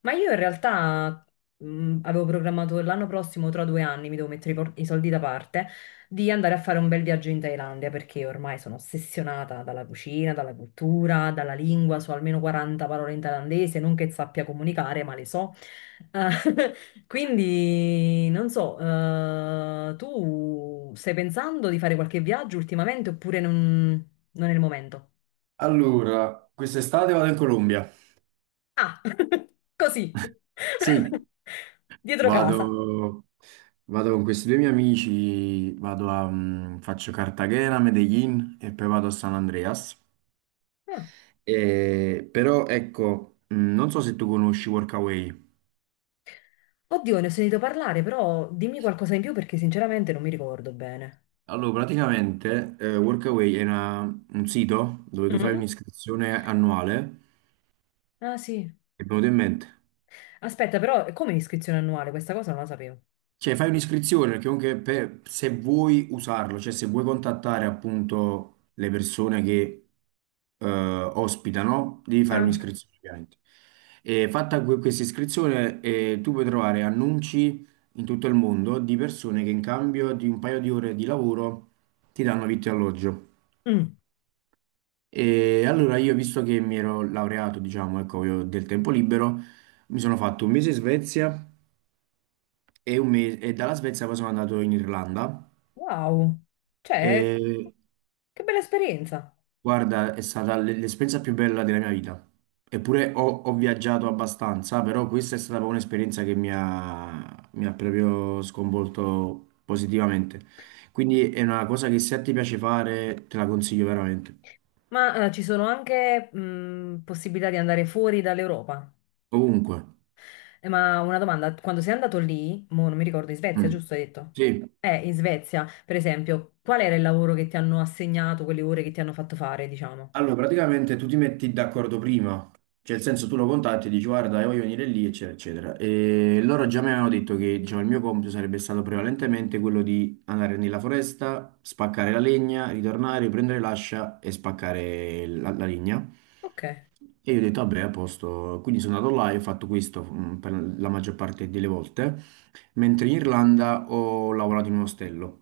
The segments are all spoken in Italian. Ma io in realtà avevo programmato per l'anno prossimo, tra due anni, mi devo mettere i, i soldi da parte, di andare a fare un bel viaggio in Thailandia perché ormai sono ossessionata dalla cucina, dalla cultura, dalla lingua, so almeno 40 parole in thailandese, non che sappia comunicare, ma le so. Eh, quindi non so, tu stai pensando di fare qualche viaggio ultimamente oppure non è il momento? Allora, quest'estate vado in Colombia. Ah, così, Sì, dietro casa. Vado, vado con questi due miei amici, vado a, faccio Cartagena, Medellin e poi vado a San Andreas. Ah. Però ecco, non so se tu conosci Workaway. Oddio, ne ho sentito parlare, però dimmi qualcosa in più perché sinceramente non mi ricordo bene. Allora, praticamente Workaway è un sito dove tu fai Mm? un'iscrizione annuale, Ah sì. che è venuto in mente? Aspetta, però come iscrizione annuale? Questa cosa non la sapevo. Cioè, fai un'iscrizione perché comunque se vuoi usarlo, cioè se vuoi contattare appunto le persone che ospitano, devi fare Ah. un'iscrizione ovviamente. E fatta questa iscrizione, tu puoi trovare annunci in tutto il mondo di persone che in cambio di un paio di ore di lavoro ti danno vitto e alloggio. Mm. E allora io, visto che mi ero laureato, diciamo, ecco, io ho del tempo libero, mi sono fatto un mese in Svezia e, un mese, e dalla Svezia poi sono andato in Irlanda. Wow. Cioè, E, che bella esperienza. guarda, è stata l'esperienza più bella della mia vita. Eppure ho viaggiato abbastanza, però questa è stata proprio un'esperienza che mi ha proprio sconvolto positivamente. Quindi è una cosa che se ti piace fare, te la consiglio veramente. Ma ci sono anche possibilità di andare fuori dall'Europa. Ovunque. Ma una domanda, quando sei andato lì, mo non mi ricordo, in Svezia, Mm. giusto hai detto? Sì. In Svezia, per esempio, qual era il lavoro che ti hanno assegnato, quelle ore che ti hanno fatto fare, diciamo? Allora, praticamente tu ti metti d'accordo prima, cioè nel senso tu lo contatti e dici guarda, io voglio venire lì, eccetera, eccetera. E loro già mi avevano detto che diciamo, il mio compito sarebbe stato prevalentemente quello di andare nella foresta, spaccare la legna, ritornare, prendere l'ascia e spaccare la legna. Ok. E io ho detto, vabbè, a posto. Quindi sono andato là e ho fatto questo per la maggior parte delle volte, mentre in Irlanda ho lavorato in un ostello.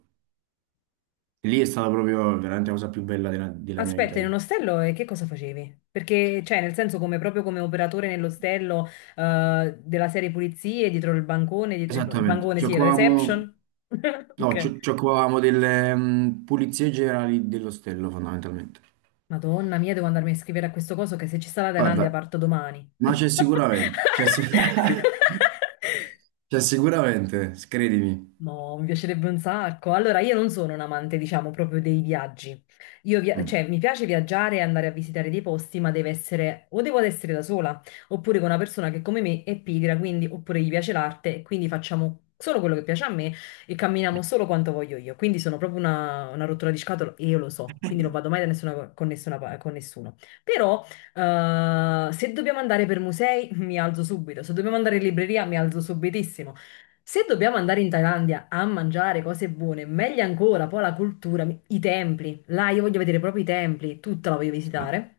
E lì è stata proprio veramente la cosa più bella della mia vita. Aspetta, in un ostello e che cosa facevi? Perché, cioè, nel senso, come proprio come operatore nell'ostello della serie pulizie, dietro il bancone, no, il Esattamente, bancone, sì, la giocavamo, reception. no, Ok. Giocavamo delle pulizie generali dell'ostello fondamentalmente. Madonna mia, devo andarmi a scrivere a questo coso che se ci sta la Thailandia Guarda, parto domani. ma c'è sicuramente, c'è sicuramente, credimi. No, mi piacerebbe un sacco. Allora, io non sono un amante, diciamo, proprio dei viaggi. Mm. Cioè, mi piace viaggiare e andare a visitare dei posti, ma deve essere, o devo ad essere da sola, oppure con una persona che come me è pigra, quindi, oppure gli piace l'arte, e quindi facciamo solo quello che piace a me e camminiamo solo quanto voglio io. Quindi sono proprio una rottura di scatole e io lo so, quindi non vado mai da con nessuno. Però, se dobbiamo andare per musei, mi alzo subito. Se dobbiamo andare in libreria, mi alzo subitissimo. Se dobbiamo andare in Thailandia a mangiare cose buone, meglio ancora, poi la cultura, i templi. Là io voglio vedere proprio i templi, tutta la voglio Ma- visitare.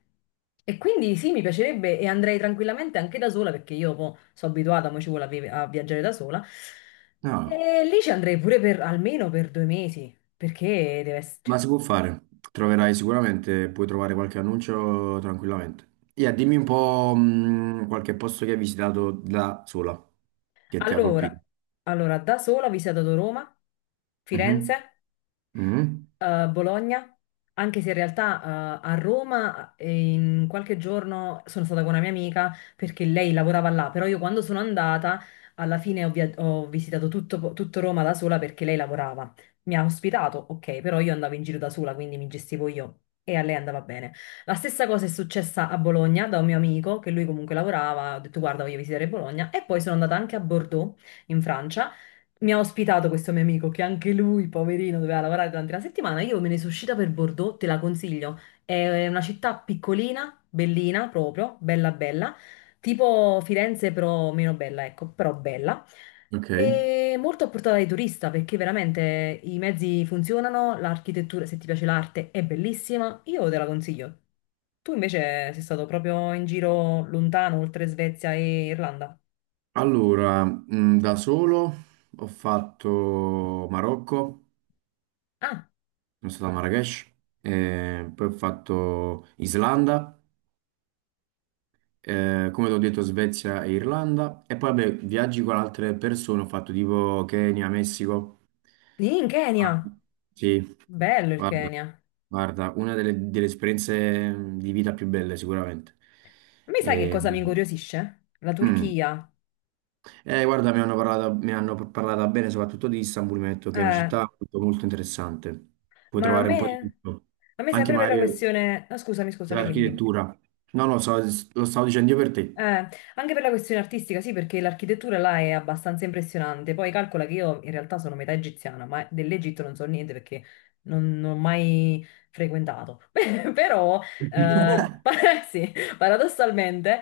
E quindi sì, mi piacerebbe e andrei tranquillamente anche da sola perché io poi sono abituata, mo ci vuole a viaggiare da sola. No, E lì ci andrei pure per almeno per due mesi, perché deve ma essere. si può fare, troverai sicuramente, puoi trovare qualche annuncio tranquillamente. Yeah, dimmi un po' qualche posto che hai visitato da sola, che ti ha colpito. Allora, allora, da sola ho visitato Roma, Mhm, Firenze, mhm, Bologna, anche se in realtà a Roma in qualche giorno sono stata con una mia amica perché lei lavorava là, però io quando sono andata alla fine ho visitato tutto Roma da sola perché lei lavorava. Mi ha ospitato, ok, però io andavo in giro da sola, quindi mi gestivo io e a lei andava bene. La stessa cosa è successa a Bologna da un mio amico che lui comunque lavorava, ho detto guarda voglio visitare Bologna e poi sono andata anche a Bordeaux in Francia. Mi ha ospitato questo mio amico che anche lui, poverino, doveva lavorare durante la settimana. Io me ne sono uscita per Bordeaux, te la consiglio. È una città piccolina, bellina proprio, bella bella, tipo Firenze però meno bella, ecco, però bella. ok. È molto a portata di turista perché veramente i mezzi funzionano, l'architettura, se ti piace l'arte, è bellissima, io te la consiglio. Tu invece sei stato proprio in giro lontano, oltre Svezia e Irlanda. Allora, da solo ho fatto Marocco, Ah, sono stato a Marrakech, poi ho fatto Islanda, come ti ho detto Svezia e Irlanda, e poi vabbè, viaggi con altre persone, ho fatto tipo Kenya, Messico. in Ah, Kenya! sì, Bello il guarda, Kenya. A guarda, una delle esperienze di vita più belle sicuramente. me sai che E, cosa mi incuriosisce? La mm, Turchia. eh, guarda, mi hanno parlato bene soprattutto di Istanbul, mi hanno detto che è una Eh, città molto, molto interessante. Puoi ma trovare un po' di tutto, a me anche sempre per la magari questione... ah, scusami, scusami, dimmi, dimmi. dell'architettura. No. Lo stavo dicendo io per te. Eh, anche per la questione artistica, sì, perché l'architettura là è abbastanza impressionante. Poi calcola che io in realtà sono metà egiziana, ma dell'Egitto non so niente perché non ho mai frequentato. Però, sì, paradossalmente,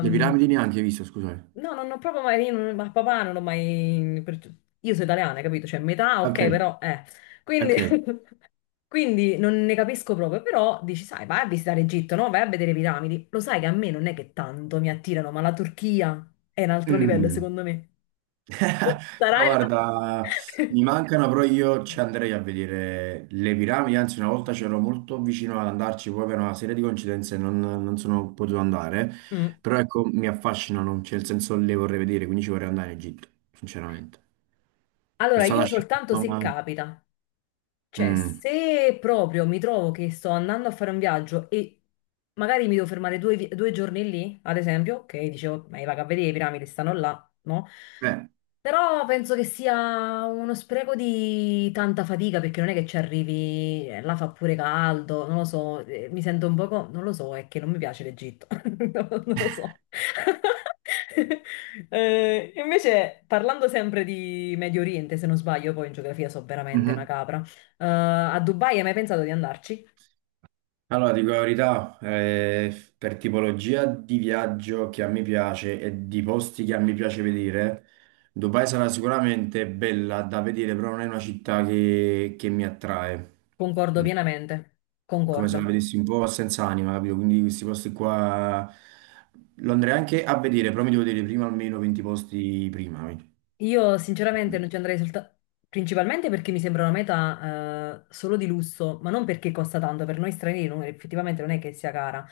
Le piramidi neanche hai visto, scusate. no, non ho proprio mai, io non- ma papà non ho mai, io sono italiana, capito? Cioè, metà, Ok, ok, però, eh. Quindi, ok. quindi non ne capisco proprio, però dici, sai, vai a visitare Egitto, no? Vai a vedere le piramidi. Lo sai che a me non è che tanto mi attirano, ma la Turchia è un altro livello, Mm. secondo me. Oh, Però Sarai là. guarda, mi mancano, però io ci andrei a vedere le piramidi, anzi una volta c'ero molto vicino ad andarci, poi per una serie di coincidenze non sono potuto andare, Mm. però ecco, mi affascinano, cioè nel senso le vorrei vedere, quindi ci vorrei andare in Egitto, sinceramente. Sono Allora, stato io a soltanto Sharm, se ma... capita. Cioè, mm, se proprio mi trovo che sto andando a fare un viaggio e magari mi devo fermare due giorni lì, ad esempio, ok, dicevo, ma io vado a vedere le piramidi, stanno là, no? beh, Però penso che sia uno spreco di tanta fatica perché non è che ci arrivi, là fa pure caldo, non lo so, mi sento un poco, non lo so, è che non mi piace l'Egitto, non lo so. Invece, parlando sempre di Medio Oriente, se non sbaglio, poi in geografia so veramente una mhm. capra, a Dubai hai mai pensato di andarci? Allora, dico la verità, per tipologia di viaggio che a me piace e di posti che a me piace vedere, Dubai sarà sicuramente bella da vedere, però non è una città che mi attrae, Concordo pienamente, come se la concordo. vedessi un po' senza anima, capito? Quindi questi posti qua lo andrei anche a vedere, però mi devo vedere prima almeno 20 posti prima. Quindi. Io sinceramente non ci andrei soltanto principalmente perché mi sembra una meta solo di lusso, ma non perché costa tanto, per noi stranieri effettivamente non è che sia cara,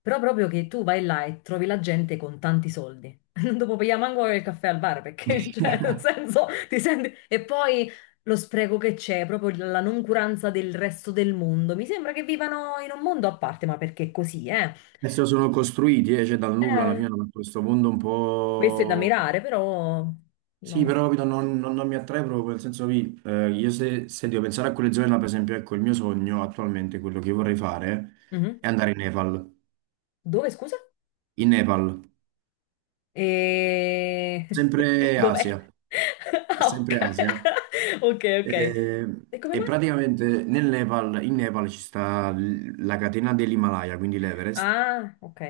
però proprio che tu vai là e trovi la gente con tanti soldi. Non dopo pagare manco il caffè al bar perché, cioè, nel senso, ti senti... E poi lo spreco che c'è, proprio la noncuranza del resto del mondo. Mi sembra che vivano in un mondo a parte, ma perché è così, eh? Adesso sono costruiti, cioè dal nulla alla Eh, fine hanno fatto questo mondo un questo è da po'. mirare, però... Sì, No. però capito, non mi attrae proprio, nel senso che io se devo pensare a quelle zone là, per esempio, ecco, il mio sogno attualmente, quello che vorrei fare, Mhm. è andare in Nepal. Dove, scusa? In Nepal, E... sempre Dov'è? Asia, è Ah, sempre ok, Asia. ok. Eh, E come E, mai? praticamente nel Nepal, in Nepal ci sta la catena dell'Himalaya, quindi l'Everest. Ah, ok.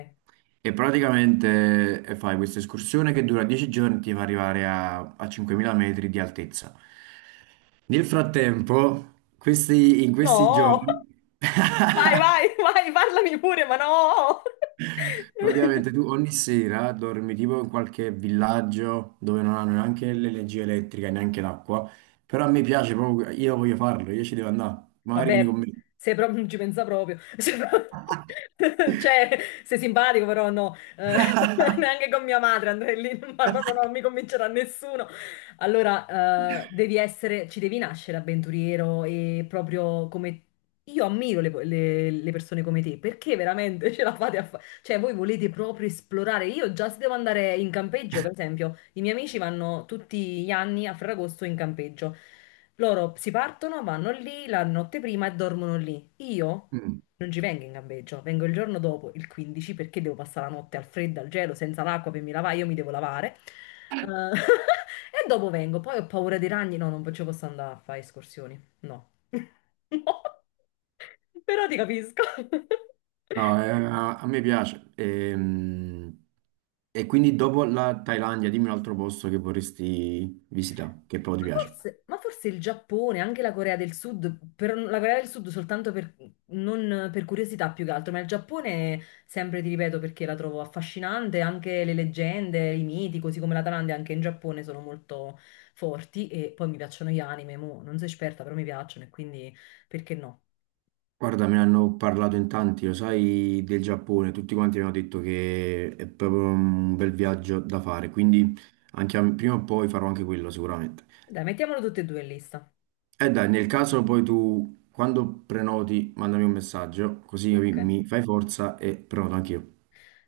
E praticamente fai questa escursione che dura 10 giorni e ti fa arrivare a, a 5.000 metri di altezza. Nel frattempo, in questi No! giorni, Vai, vai, vai, parlami pure, ma no! praticamente tu ogni sera dormi tipo in qualche villaggio dove non hanno neanche l'energia elettrica e neanche l'acqua, però a me piace proprio, io voglio farlo, io ci devo andare, magari vieni Vabbè, con me. se proprio non ci pensa proprio. Se pro- Cioè, sei simpatico, però no. Neanche con mia madre andrei lì, ma proprio non mi convincerà nessuno. Allora, devi essere, ci devi nascere avventuriero e proprio come... Io ammiro le, le persone come te, perché veramente ce la fate a fare? Cioè, voi volete proprio esplorare. Io già se devo andare in campeggio, per esempio. I miei amici vanno tutti gli anni a Ferragosto in campeggio. Loro si partono, vanno lì la notte prima e dormono lì. Io Mm. non ci vengo in campeggio, vengo il giorno dopo, il 15, perché devo passare la notte al freddo, al gelo, senza l'acqua per mi lavare, io mi devo lavare. Eh, e dopo vengo, poi ho paura dei ragni, no, non ci posso andare a fare escursioni, no. No. Però ti capisco. No, a me piace. E, quindi dopo la Thailandia, dimmi un altro posto che vorresti visitare, che poi ti piace. Ma forse il Giappone, anche la Corea del Sud, la Corea del Sud soltanto per, non per curiosità più che altro, ma il Giappone sempre ti ripeto perché la trovo affascinante, anche le leggende, i miti, così come la Thailandia, anche in Giappone sono molto forti e poi mi piacciono gli anime, mo, non sono esperta però mi piacciono e quindi perché no? Guarda, me ne hanno parlato in tanti, lo sai, del Giappone, tutti quanti mi hanno detto che è proprio un bel viaggio da fare, quindi prima o poi farò anche quello sicuramente. Dai, mettiamolo tutte e due in lista. E dai, nel caso poi tu, quando prenoti, mandami un messaggio, così Ok, mi fai forza e prenoto anch'io.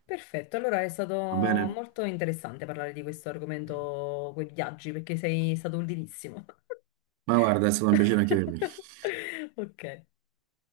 perfetto, allora è stato Va bene? molto interessante parlare di questo argomento con i viaggi perché sei stato utilissimo. Ma guarda, è stato un piacere anche per me. Ok.